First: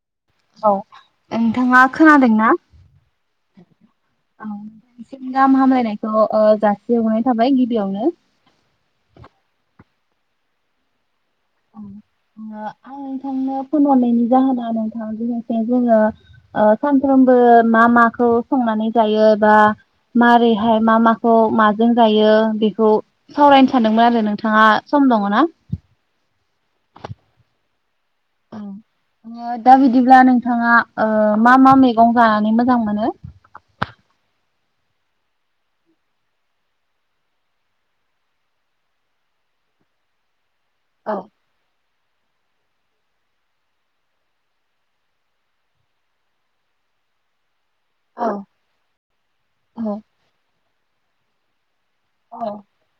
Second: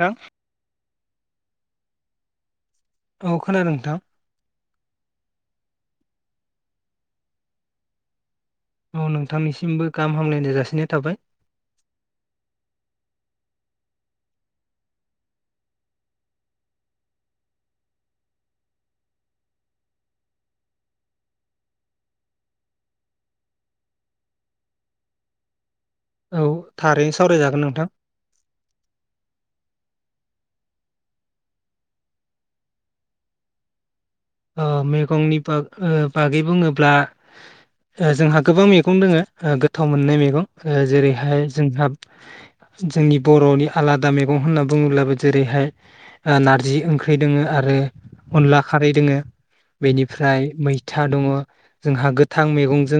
नोंथां औ। नोंथाङा खोनादोंना? औ खोनादों नोंथां। औ बांसि गाहाम हामलायनायखौ ओ जासिहरनाय थाबाय गिबियावनो। औ नोंथांनिसिमबो गाहाम हामलायनाय जासिनाय थाबाय। आं नोंथांनो फनहरनायनि जाहोना नोंथां लोगोसे जोङो सानफ्रोमबो मा माखौ संनानै जायो बा माबोरैहाय मा माखौ माजों जायो बेखौ सावरायनो सानदोंमोन आरो नोंथाङा सम दङना? औ थारैनो सावरायजागोन नोंथां। दा बिदिब्ला नोंथाङा मा मा मैगं जानानै मोजां मोनो ओ मैगंनि बाग बुङोब्ला जोंहा गोबां मैगं दङ गोथाव मोननाय मैगं औ जेरैहाय जोंहा जोंनि बर'नि आलादा मैगं होनना बुङोब्लाबो जेरैहाय नारजि ओंख्रि दङ आरो ओ औ अनला खारै दोङो बेनिफ्राय मैथा दङ जोंहा औ गोथां मैगंजों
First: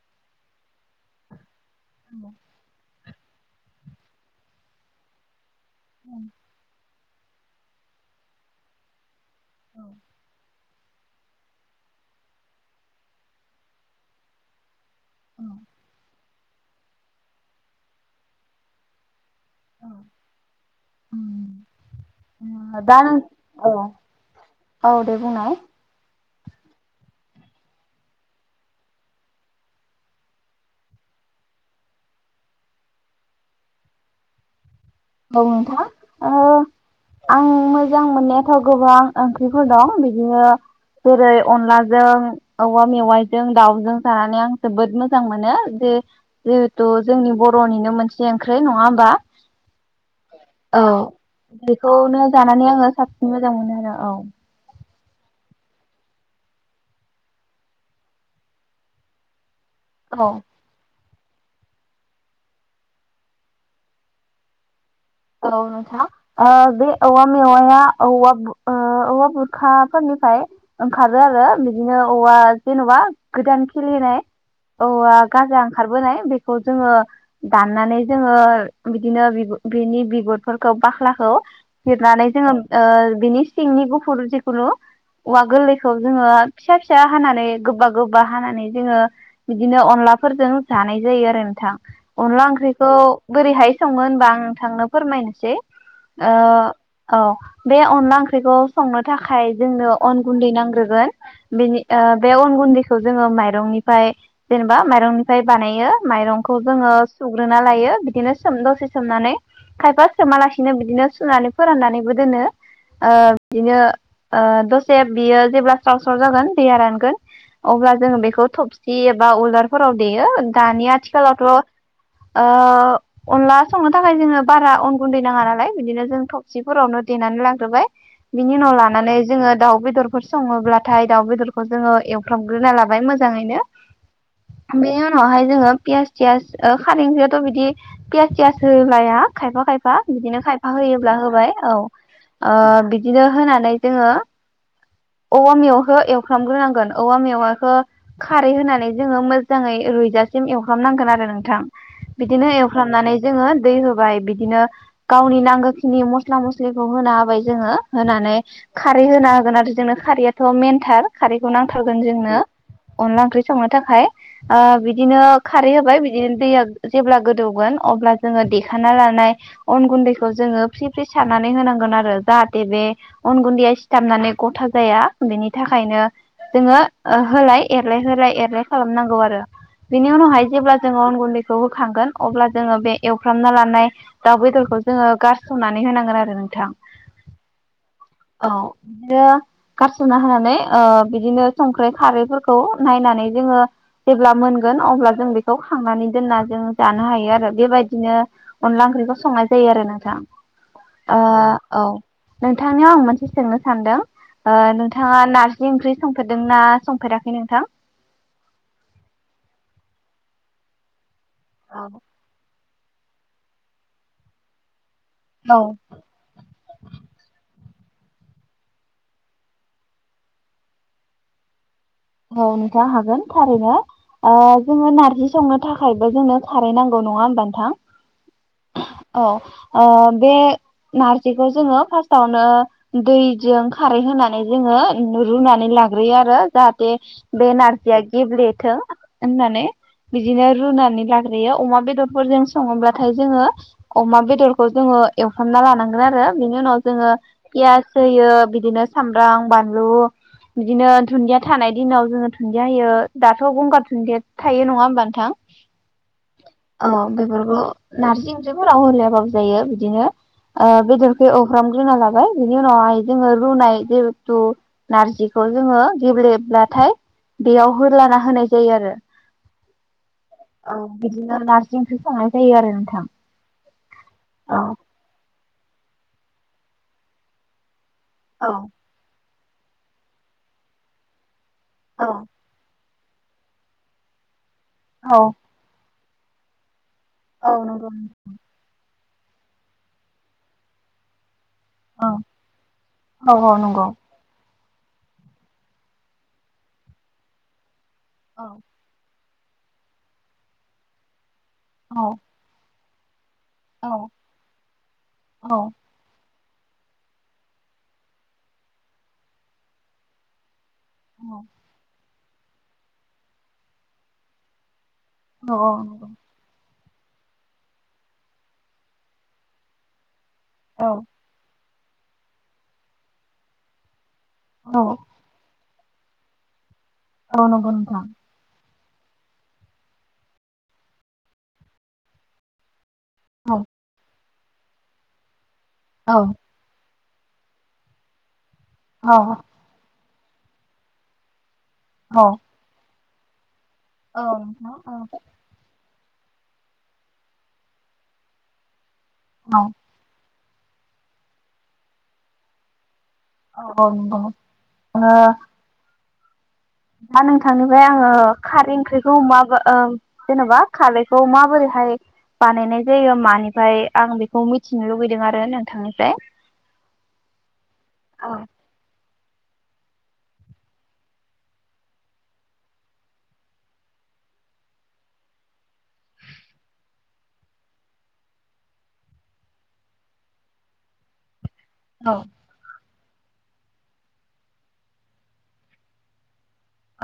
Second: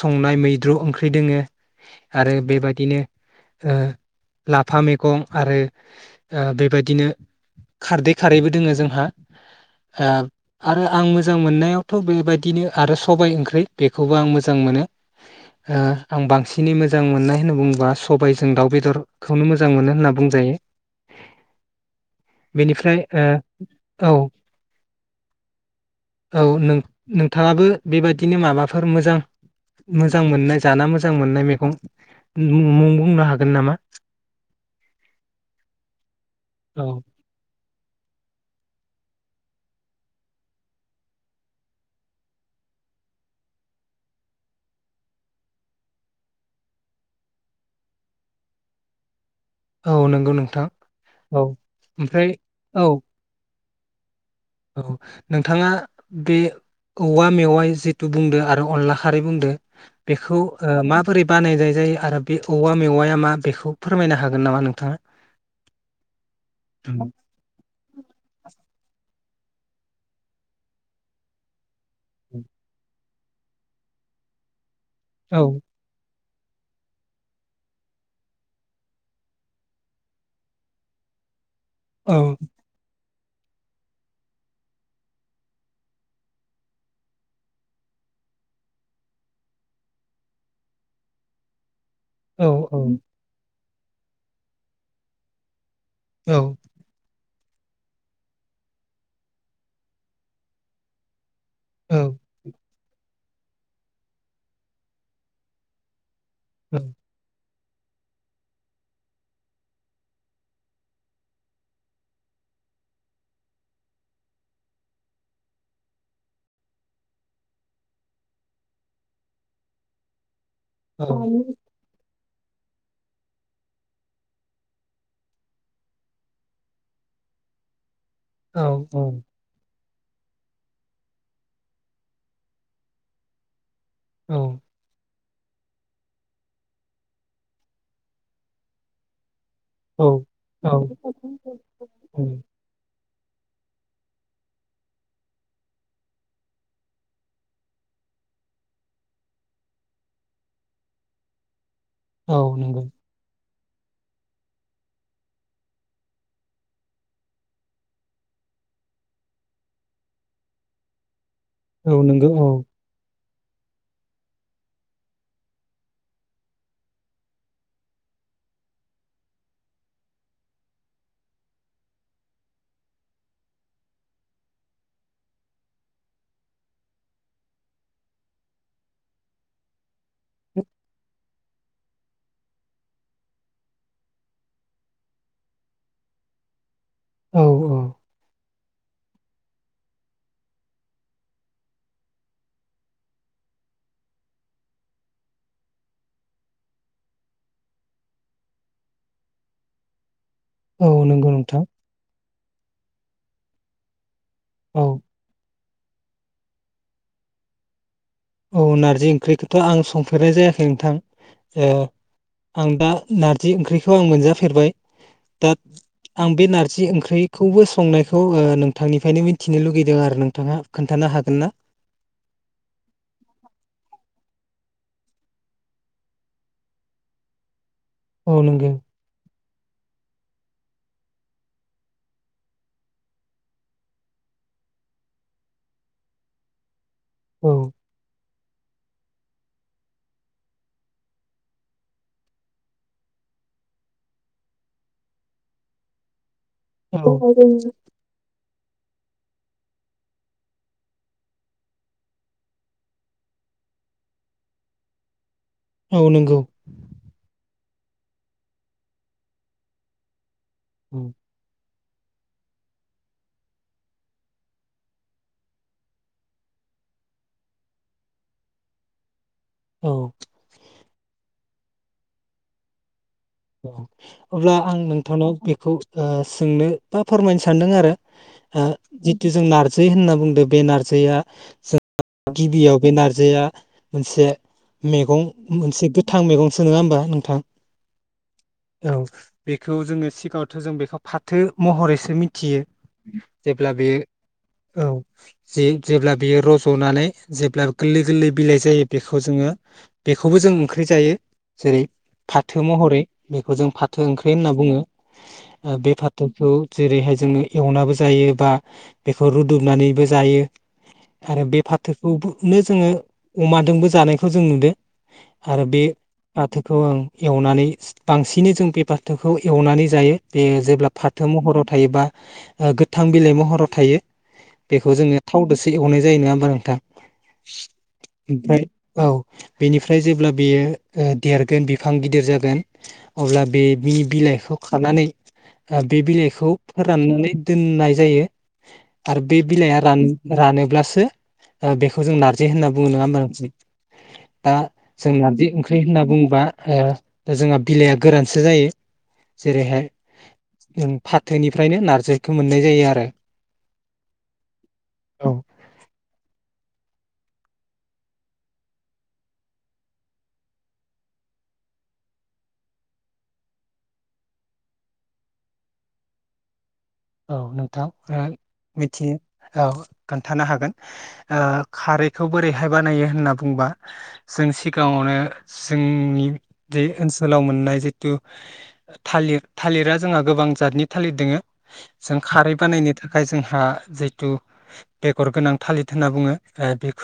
संनाय मैद्रु ओंख्रि दङ आरो बेबादिनो ओ लाफा मैगं आरो औ ओ बेबायदिनो खारदै खारैबो दङ जोंहा [inaudible] आ आरो आं मोजां मोननायावथ' बेबायदिनो आरो सबाइ ओंख्रि बेखौबो आं मोजां मोनो औ ओ आं बांसिन खिनि मोजां मोननाय होनना बुङोबा सबायजों दाउ बेदर खौनो मोजां औ मोनो होनना बुंजायो उम दा बेनिफ्राय नों औ औ दे बुंनाय औ नों नोंथाङाबो बेबादिनो माबाफोर मोजां मोजां मोननाय जाना मोजां मोननाय मैगं मुं बुंनो हागोन नामा? औ नोंथां ओ औ आं मोजां मोननायाथ' गोबां ओंख्रिफोर दं बिदिनो जेरै अनलाजों औवा मेवाइजों दाउजों जानानै आं जोबोद मोजां मोनो जे जिहेथु जोंनि बर'निनो मोनसे ओंख्रि नङा होमबा? औ नंगौ नोंथां औ औ ओमफ्राय बेखौनो जानानै औ आङो साबसिन मोजां मोनो औ औ नोंथाङा बे औवा मेवाइ जिथु बुंदो आरो अनला खारै बुंदो औ बेखौ ओ मा बोरै बानायनाय जायो आरो बे औवा मेवाया मा बेखौ फोरमायनो हागोन नामा नोंथाङा? औ नोंथां ओ बे औवा मेवाइआ औवा ओ औवा गुरखाफोरनिफ्राय ओंखारो आरो बिदिनो औवा जेनबा गोदान खेलिनाय अ औ गाजा ओंखारबोनाय बे खौ जोङो दाननानै जोङो बिदिनो बेनि बिगुरफोरखौ बाख्लाखौ औ फिरनानै जोङो ओ बिनि सिंनि गुफुर जिखुनु औवा गोरलैखौ जोङो फिसा फिसा हानानै गोबा गोबा हानानै जोङो बिदिनो अनलाफोरजों जानाय जायो आरो नोंथां औ अनला ओंख्रिखौ बोरैहाय संमोन होनबा आं । थांनो फोरमायनोसै । औ ओ औ बे अनला ओंख्रिखौ संनो थाखाय जोंनो अन गुन्दै नांग्रोगोन । बेनि ओ औ बेे अन गुन्दै खौ जोङो माइरंनिफ्राय जेनेबा माइरंनिफ्राय बानायो । माइरंखौ जोङो सु रोना लायो बिदिनो सोम दसे सोमनानै । खायफा सोमालासिनो बिदिनो सुनानै फोराननानैबो दोनो ओ बिदिनो दसे बियो जेब्ला स्राव स्राव जागोन दैया रानगोन अब्ला जोङो बेखौ थबसि एबा उलदारफोराव देयो। दानि औ आथिखालावथ' ओ अनला संनो थाखाय जोङो। बारा अन गुन्दै नाङा नालाय बिदिनो जों थबसिफोरावनो देनानै लाग्रोबाय । बिनि उनाव लानानै जोङो दाउ बेदर बेफोर सङोब्लाथाय दाउ बेदरखौ जोङो एवफ्रामग्रोना लाबाय मोजाङैनो । बे उनावहाय जोङो पियास सियास खारेंखयाथ' बिदि पियास सियास होलाया खायफा खायफा बिदिनो औ खायफा होयोब्ला होबाय औ ओ औ बि बिदिनो होनानै जोङो औवा मेवाखौ एवफ्रामग्रोनांगोन औवा मेवाखौ खारै होनानै जोङो मोजाङै रुइजासिम एवफ्रामनांगोन आरो नोंथां । औ बिदिनो नंगौ एवफ्रामनानै जोङो । दै होबाय । बिदिनो गावनि नांगौखिनि मस्ला मस्लिखौ होना होबाय जोङो होनानै खारै होना होगोन आरो जोंनो खारैयाथ' मेनथार । खारैखौ औ नांथारगोन नंगौ जोंनो औ अनला ओंख्रि । संनो थाखाय ओ बिदिनो खारै होबाय बिदिनो दैया जेब्ला गोदौगोन अब्ला जोङो देखाना लान नाय अन गुन्दैखौ जोङो फ्रि फ्रि सारनानै होनांगोन आरो जाहाथे बे अन गुन्दैया सिथाबनानै गथा जाया बेनि थाखायनो जोङो होलाय एरलाय होलाय एरलाय खालामनांगौ आरो । बिनि उनावहाय जेब्ला जों अन गुन्दै खौ होखांगोन अब्ला जोङो बे एवफ्रामना लानाय । दाउ बेदरखौ जोङो गारसननानै होनांगोन आरो नोंथां। औ औ औ बिदिनो गारस'ना होनानै ओ बिदिनो संख्रि खारैफोरखौ नायनानै जोङो जेब्ला मोनगोन अब्ला जों बेखौ खांनानै दोनना जों जानो हायो आरो बेबायदिनो । अनला ओंख्रिखौ संनाय जायो आरो नोंथां। औ ओ नंगौ नोंथां औ नोंथांनियाव आं मोनसे सोंनो सानदों । ओ औ नोंथाङा नार जि ओंख्रि संफेरदोंना संफेराखै नोंथां? औ नारजि ओंख्रिखौथ' आं संफेरनाय जायाखै नोंथां । औ आं दा नारजि ओंख्रिखौ आं मोनजाफेरबाय दा औ आं बे नार जि ओंख्रिखौबो संनायखौ नोंथांनिफ्रायनो मिथिनो लुगैदों आरो नोंथांआ खोन्थानो हागोन ना। औ नोंथां हागोन थारैनो आ जोंङो नारजि संनो थाखायबो जोंनो खारै नांगौ नङा होमबा नोंथां। औ नंगौ औ आ बे नारजिखौ जोंङो फार्स्टावनो दैजों खारै होनानै जोंङो रुनानै लाग्रोयो आरो जाह थे औ बे नारजिया गेब्ले थो होननानै बिदिनो रुनानै लाग्रोयो अमा बेदरफोरजों सङोब्लाथाय जोंङो अमा बेदरखौ जोंङो एवफ्रामना लानांगोन आरो। बिनि उनाव जोंङो औ पियास होयो बिद बिदिनो सब्राम बानलु बिदिनो थानाय दिनाव जोंङो दुनदिया होयो दाथ' गंगार दुनदिया थायो नंङा होमबा नोंथां। औ नंगौ औ बेफोरखौ नारजि ओंख्रिफोराव होलायाबाबो जायो बिदिनो बेदरखौ एवफ्राम रुना लाबाय बिनि उनावहाय जोंङो रुनाय जिहेथु नारजिखौ जोंङो गेब्लेब्लाथाय बेयाव होलाना होनाय जायो आरो। औ बिदिनो नार्जि ओंख्रि संनाय जायो आरो नोंथां। अब्ला औ आं नोंथांनाव केक खौ सोंनो बा फोरमायनो सान्दों आरो। औ ओ जेथि दे जों नार्जि होनना बुंदो बे नारजैया जों गिबियाव बे नारजिया मोनसे औ मैगं मोनसे गो थां मैगं सो नंङा होनबा। औ नंगौ औ बेखौ जोंङो सिगाङावथो जों बेखौ फाथो औ महरैसो मिथियो औ औ जेब्ला नंगौ बेयो औ जे जेब्ला बियो रज'नानै जेब्ला गोरलै गोरलै औ बिलाइ जायो बे खौ जोंङो बेखौबो जों ओंख्रि जायो जेरै औ फाथो महरै बेखौ जों औ फाथो ओंख्रि होनना बुङो औ बे फाथो खौ जेरैहाय जोङो एवनाबो जायो बा बेखौ रुदुबनानैबो जायो। आरो बे फाथो खौबो नो जोङो अमादोंबो जानायखौ जों नुदो। औ आरो बे नंगौ फाथो बेखौ ओं एवनानै बांसिनै जों बे बाथोखौ एवनानै जायो। बे औ जेब्ला फाथो महराव थायोबा ओ गोथां बिलाइ महराव थायो। औ बेखौ जोंनिया थावदोसो एवनाय जायो नङा होनबा नोंथां? औ नंगौ नोंथां ओमफ्राय औ बेनिफ्राय जेब्ला बेयो देरगोन बिफां गिदिर जागोन [unintelligible] अब्ला बे औ बि-बिलाइ खौ खानानै ओ बे औ बिलाइखौ फो राननानै दोननाय जायो। औ आरो बे बिलाइया रान रानोब्लासो ओ बेखौ जों औ नारजि होनना बुङो नङा होनबा जि औ दा नोंथां जों नारजि ओंख्रि होनना बुंबा ओ जोंहा बिलाइया गोरानसो जायो। औ जेरैहाय फाथोनिफ्रायनो नार्जिखौ मोननाय जायो आरो। औ नंगौ ओ औ दा नोंथांनिफ्राय आङो खारै ओंख्रिखौ माबा ओ जेन'बा खारैखौ माबोरैहाय बानायनाय जायो मानिफ्राय आं बेखौ मिथिनो लुबैदों आरो नोंथांनिफ्राय। औ नोंथां ओ औ मिथियो औ खोन्थानो हागोन। ओ खारैखौ बोरैहाय बानायो होनना बुंबा जों सिगाङावनो जोंनि बे ओनसोलाव मोननाय जितु थालिर थालिरा जोंहा गोबां जातनि थालिर दोङो। औ जों खारै बानायनो था खाय जोंहा जिथु बेगर गोनां थालिर होनना बुङो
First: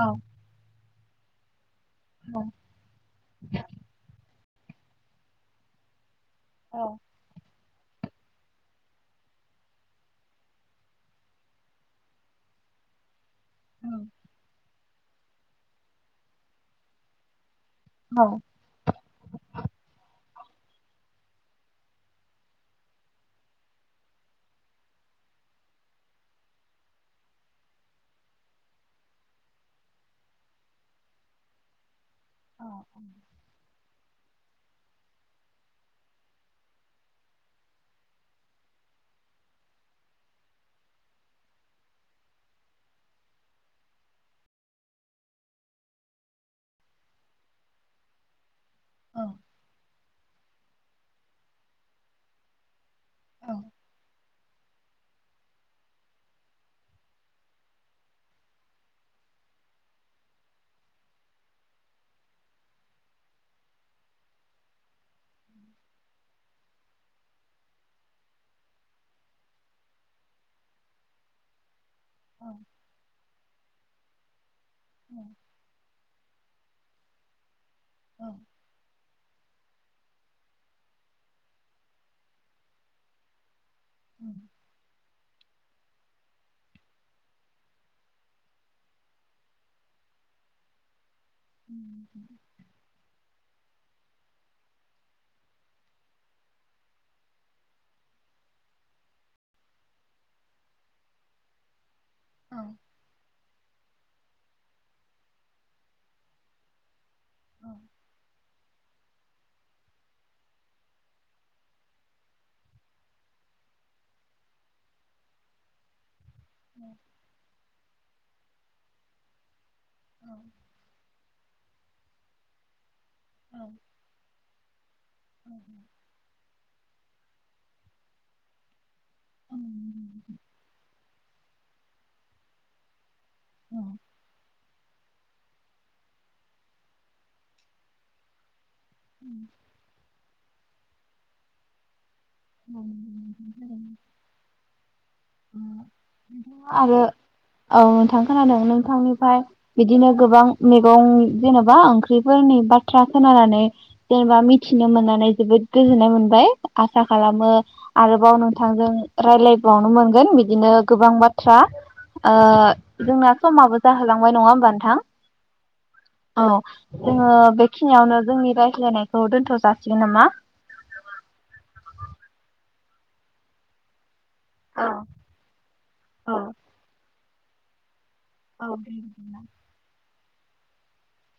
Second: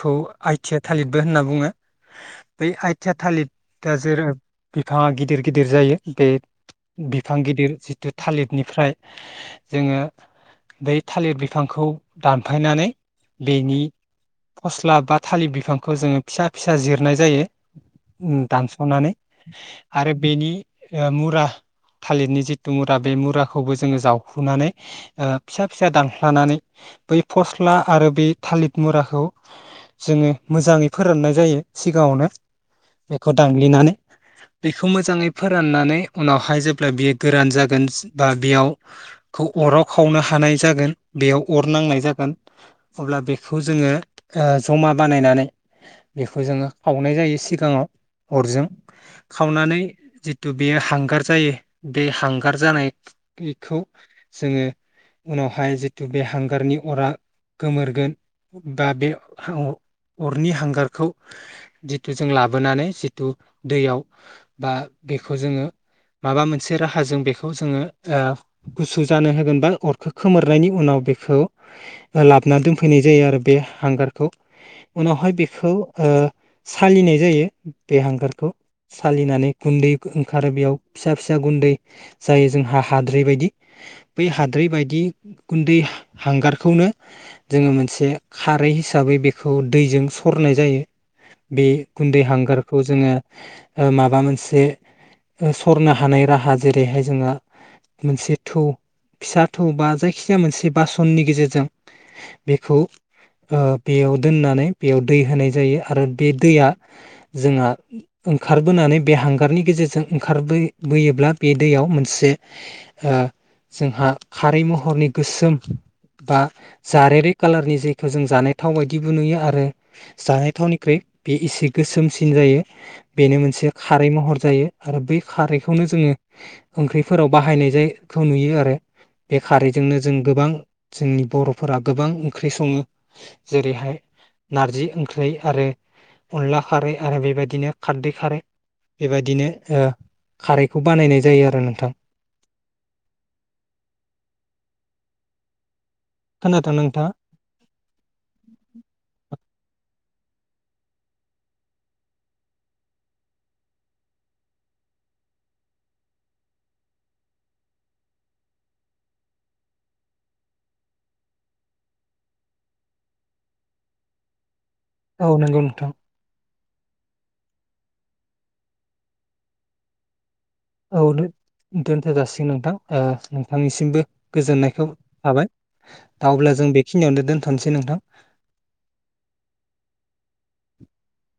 औ आइथिया थालिरबो होनना बुङो। औ बै आथिया थालिर दा जेराब बिफाङा गिदिर-गिदिर जायो। बे औ बिफां गिदिर। जितु थालिथनिफ्राय। जोङो बै थालिर बिफांखौ दानफायनानै बेनि फस्ला बा थालिर बिफांखौ जोङो फिसा फिसा जिरनाय जायो। उम दानस'नानै आरो बेनि ओ मुरा थालिरनि जिथु मुरा बे मुराखौबो जों जोङो जावहखुनानै ओ फिसा फिसा दानफ्लानानै बै फस्ला आरो बै थालिर मुराखौ जोङो मोजाङै फोराननाय जायो सिगाङावनो। बेखौ दानग्लिनानै। बेखौ मोजाङै फोराननानै उनावहाय जेब्ला बियो गोरान जागोन बा बेयाव। खौ अराव खावनो हानाय जागोन बेयाव अर नांनाय जागोन अब्ला बेखौ जोङो ओ जमा बानायनानै बेखौ जोङो खावनाय जायो सिगाङाव अरजों। खावनानै जि थु बेयो हांगार जायो बे हांगार जानाय [unintelligible] खौ जोङो उनावहाय जिथु बे हांगारनि अरा गोमोरगोन बा बे अरनि हांगारखौ जिथु जों लाबोनानै जिथु दैयाव बा बेखौ जोङो माबा मोनसे राहाजों बेखौ जोङो। ओ गुसु जानो होगोन बा अरखो खोमोरनायनि उनाव बेखौ। लाबोना दोनफैनाय जायो आरो। बे हांगारखौ। उनावहाय बेखौ ओ। सालिनाय जायो। बे हांगारखौ सालिनानै गुन्दै ओंखारो बेयाव फिसा-फिसा गुन्दै जायो जोंहा हाद्रि बायदि। बै हाद्रि बायदि। गुन्दै हांगारखौनो जोङो मोनसे खारै हिसाबै बेखौ दैजों सरनाय जायो। बे गुन्दै हांगारखौ जोङो। ओ माबा मोनसे सरनो हानाय राहा जेरैहाय जोंहा मोनसे थौ फिसा थौ बा जायखिजाया मोनसे बासननि गेजेरजों। औ बेखौ ओ बेयाव दोननानै बेयाव दै होनाय जायो आरो बे दैया जोंहा ओंखार बोनानै बे हांगारनि गेजेरजों ओंखारबो बोयोब्ला बे दैयाव मोनसे। ओ जोंहा खारै महरनि गोसोम बा जारेरे कालारनि जे थ' जों जानाय थाव बायदिबो नुयो आरो। जानाय थावनिख्रुइ बे एसे गोसोमसिन जायो बेनो मोनसे खारै महर जायो आरो बै खारैखौनो जोङो ओंख्रि फोराव बाहायनाय जाय खौ नुयो आरो बे खारैजोंनो जों गोबां जोंनि बर' फोरा गोबां ओंख्रि सङो जेरैहाय नारजि ओंख्रि आरो अनला खारै आरो बेबायदिनो खारदै खारै बेबायदिनो ओ खारैखौ बानायनाय जायो आरो नोंथां औ ओ खोनादों आरो नोंथाङा औ नोंथां खोनादों नोंथांनिफ्राय बिदिनो गोबां मैगं जेनेबा ओंख्रिफोरनि बाथ्रा खोनानानै जेनेबा मिथिनो मोननानै जोबोद गोजोननाय मोनबाय आसा खालामो आरोबाव नोंथांजों राय्लायबावनो मोनगोन बिदिनो गोबां बाथ्रा ओ जोंना समाबो जाहोलांबाय नङा होमबा नोंथां औ नंगौ नोंथां औ जोङो बेखिनियावनो जोंनि रायज्लायनायखौ दोनथ' जासिगोन नामा औ दो दोनथ जासिगोन नोंथां ओ नोंथांनिसिमबो गोजोननायखौ औ लाबाय औ दा अब्ला जों बेखिनियावनो दोन थनसै नोंथां औ [unintelligible]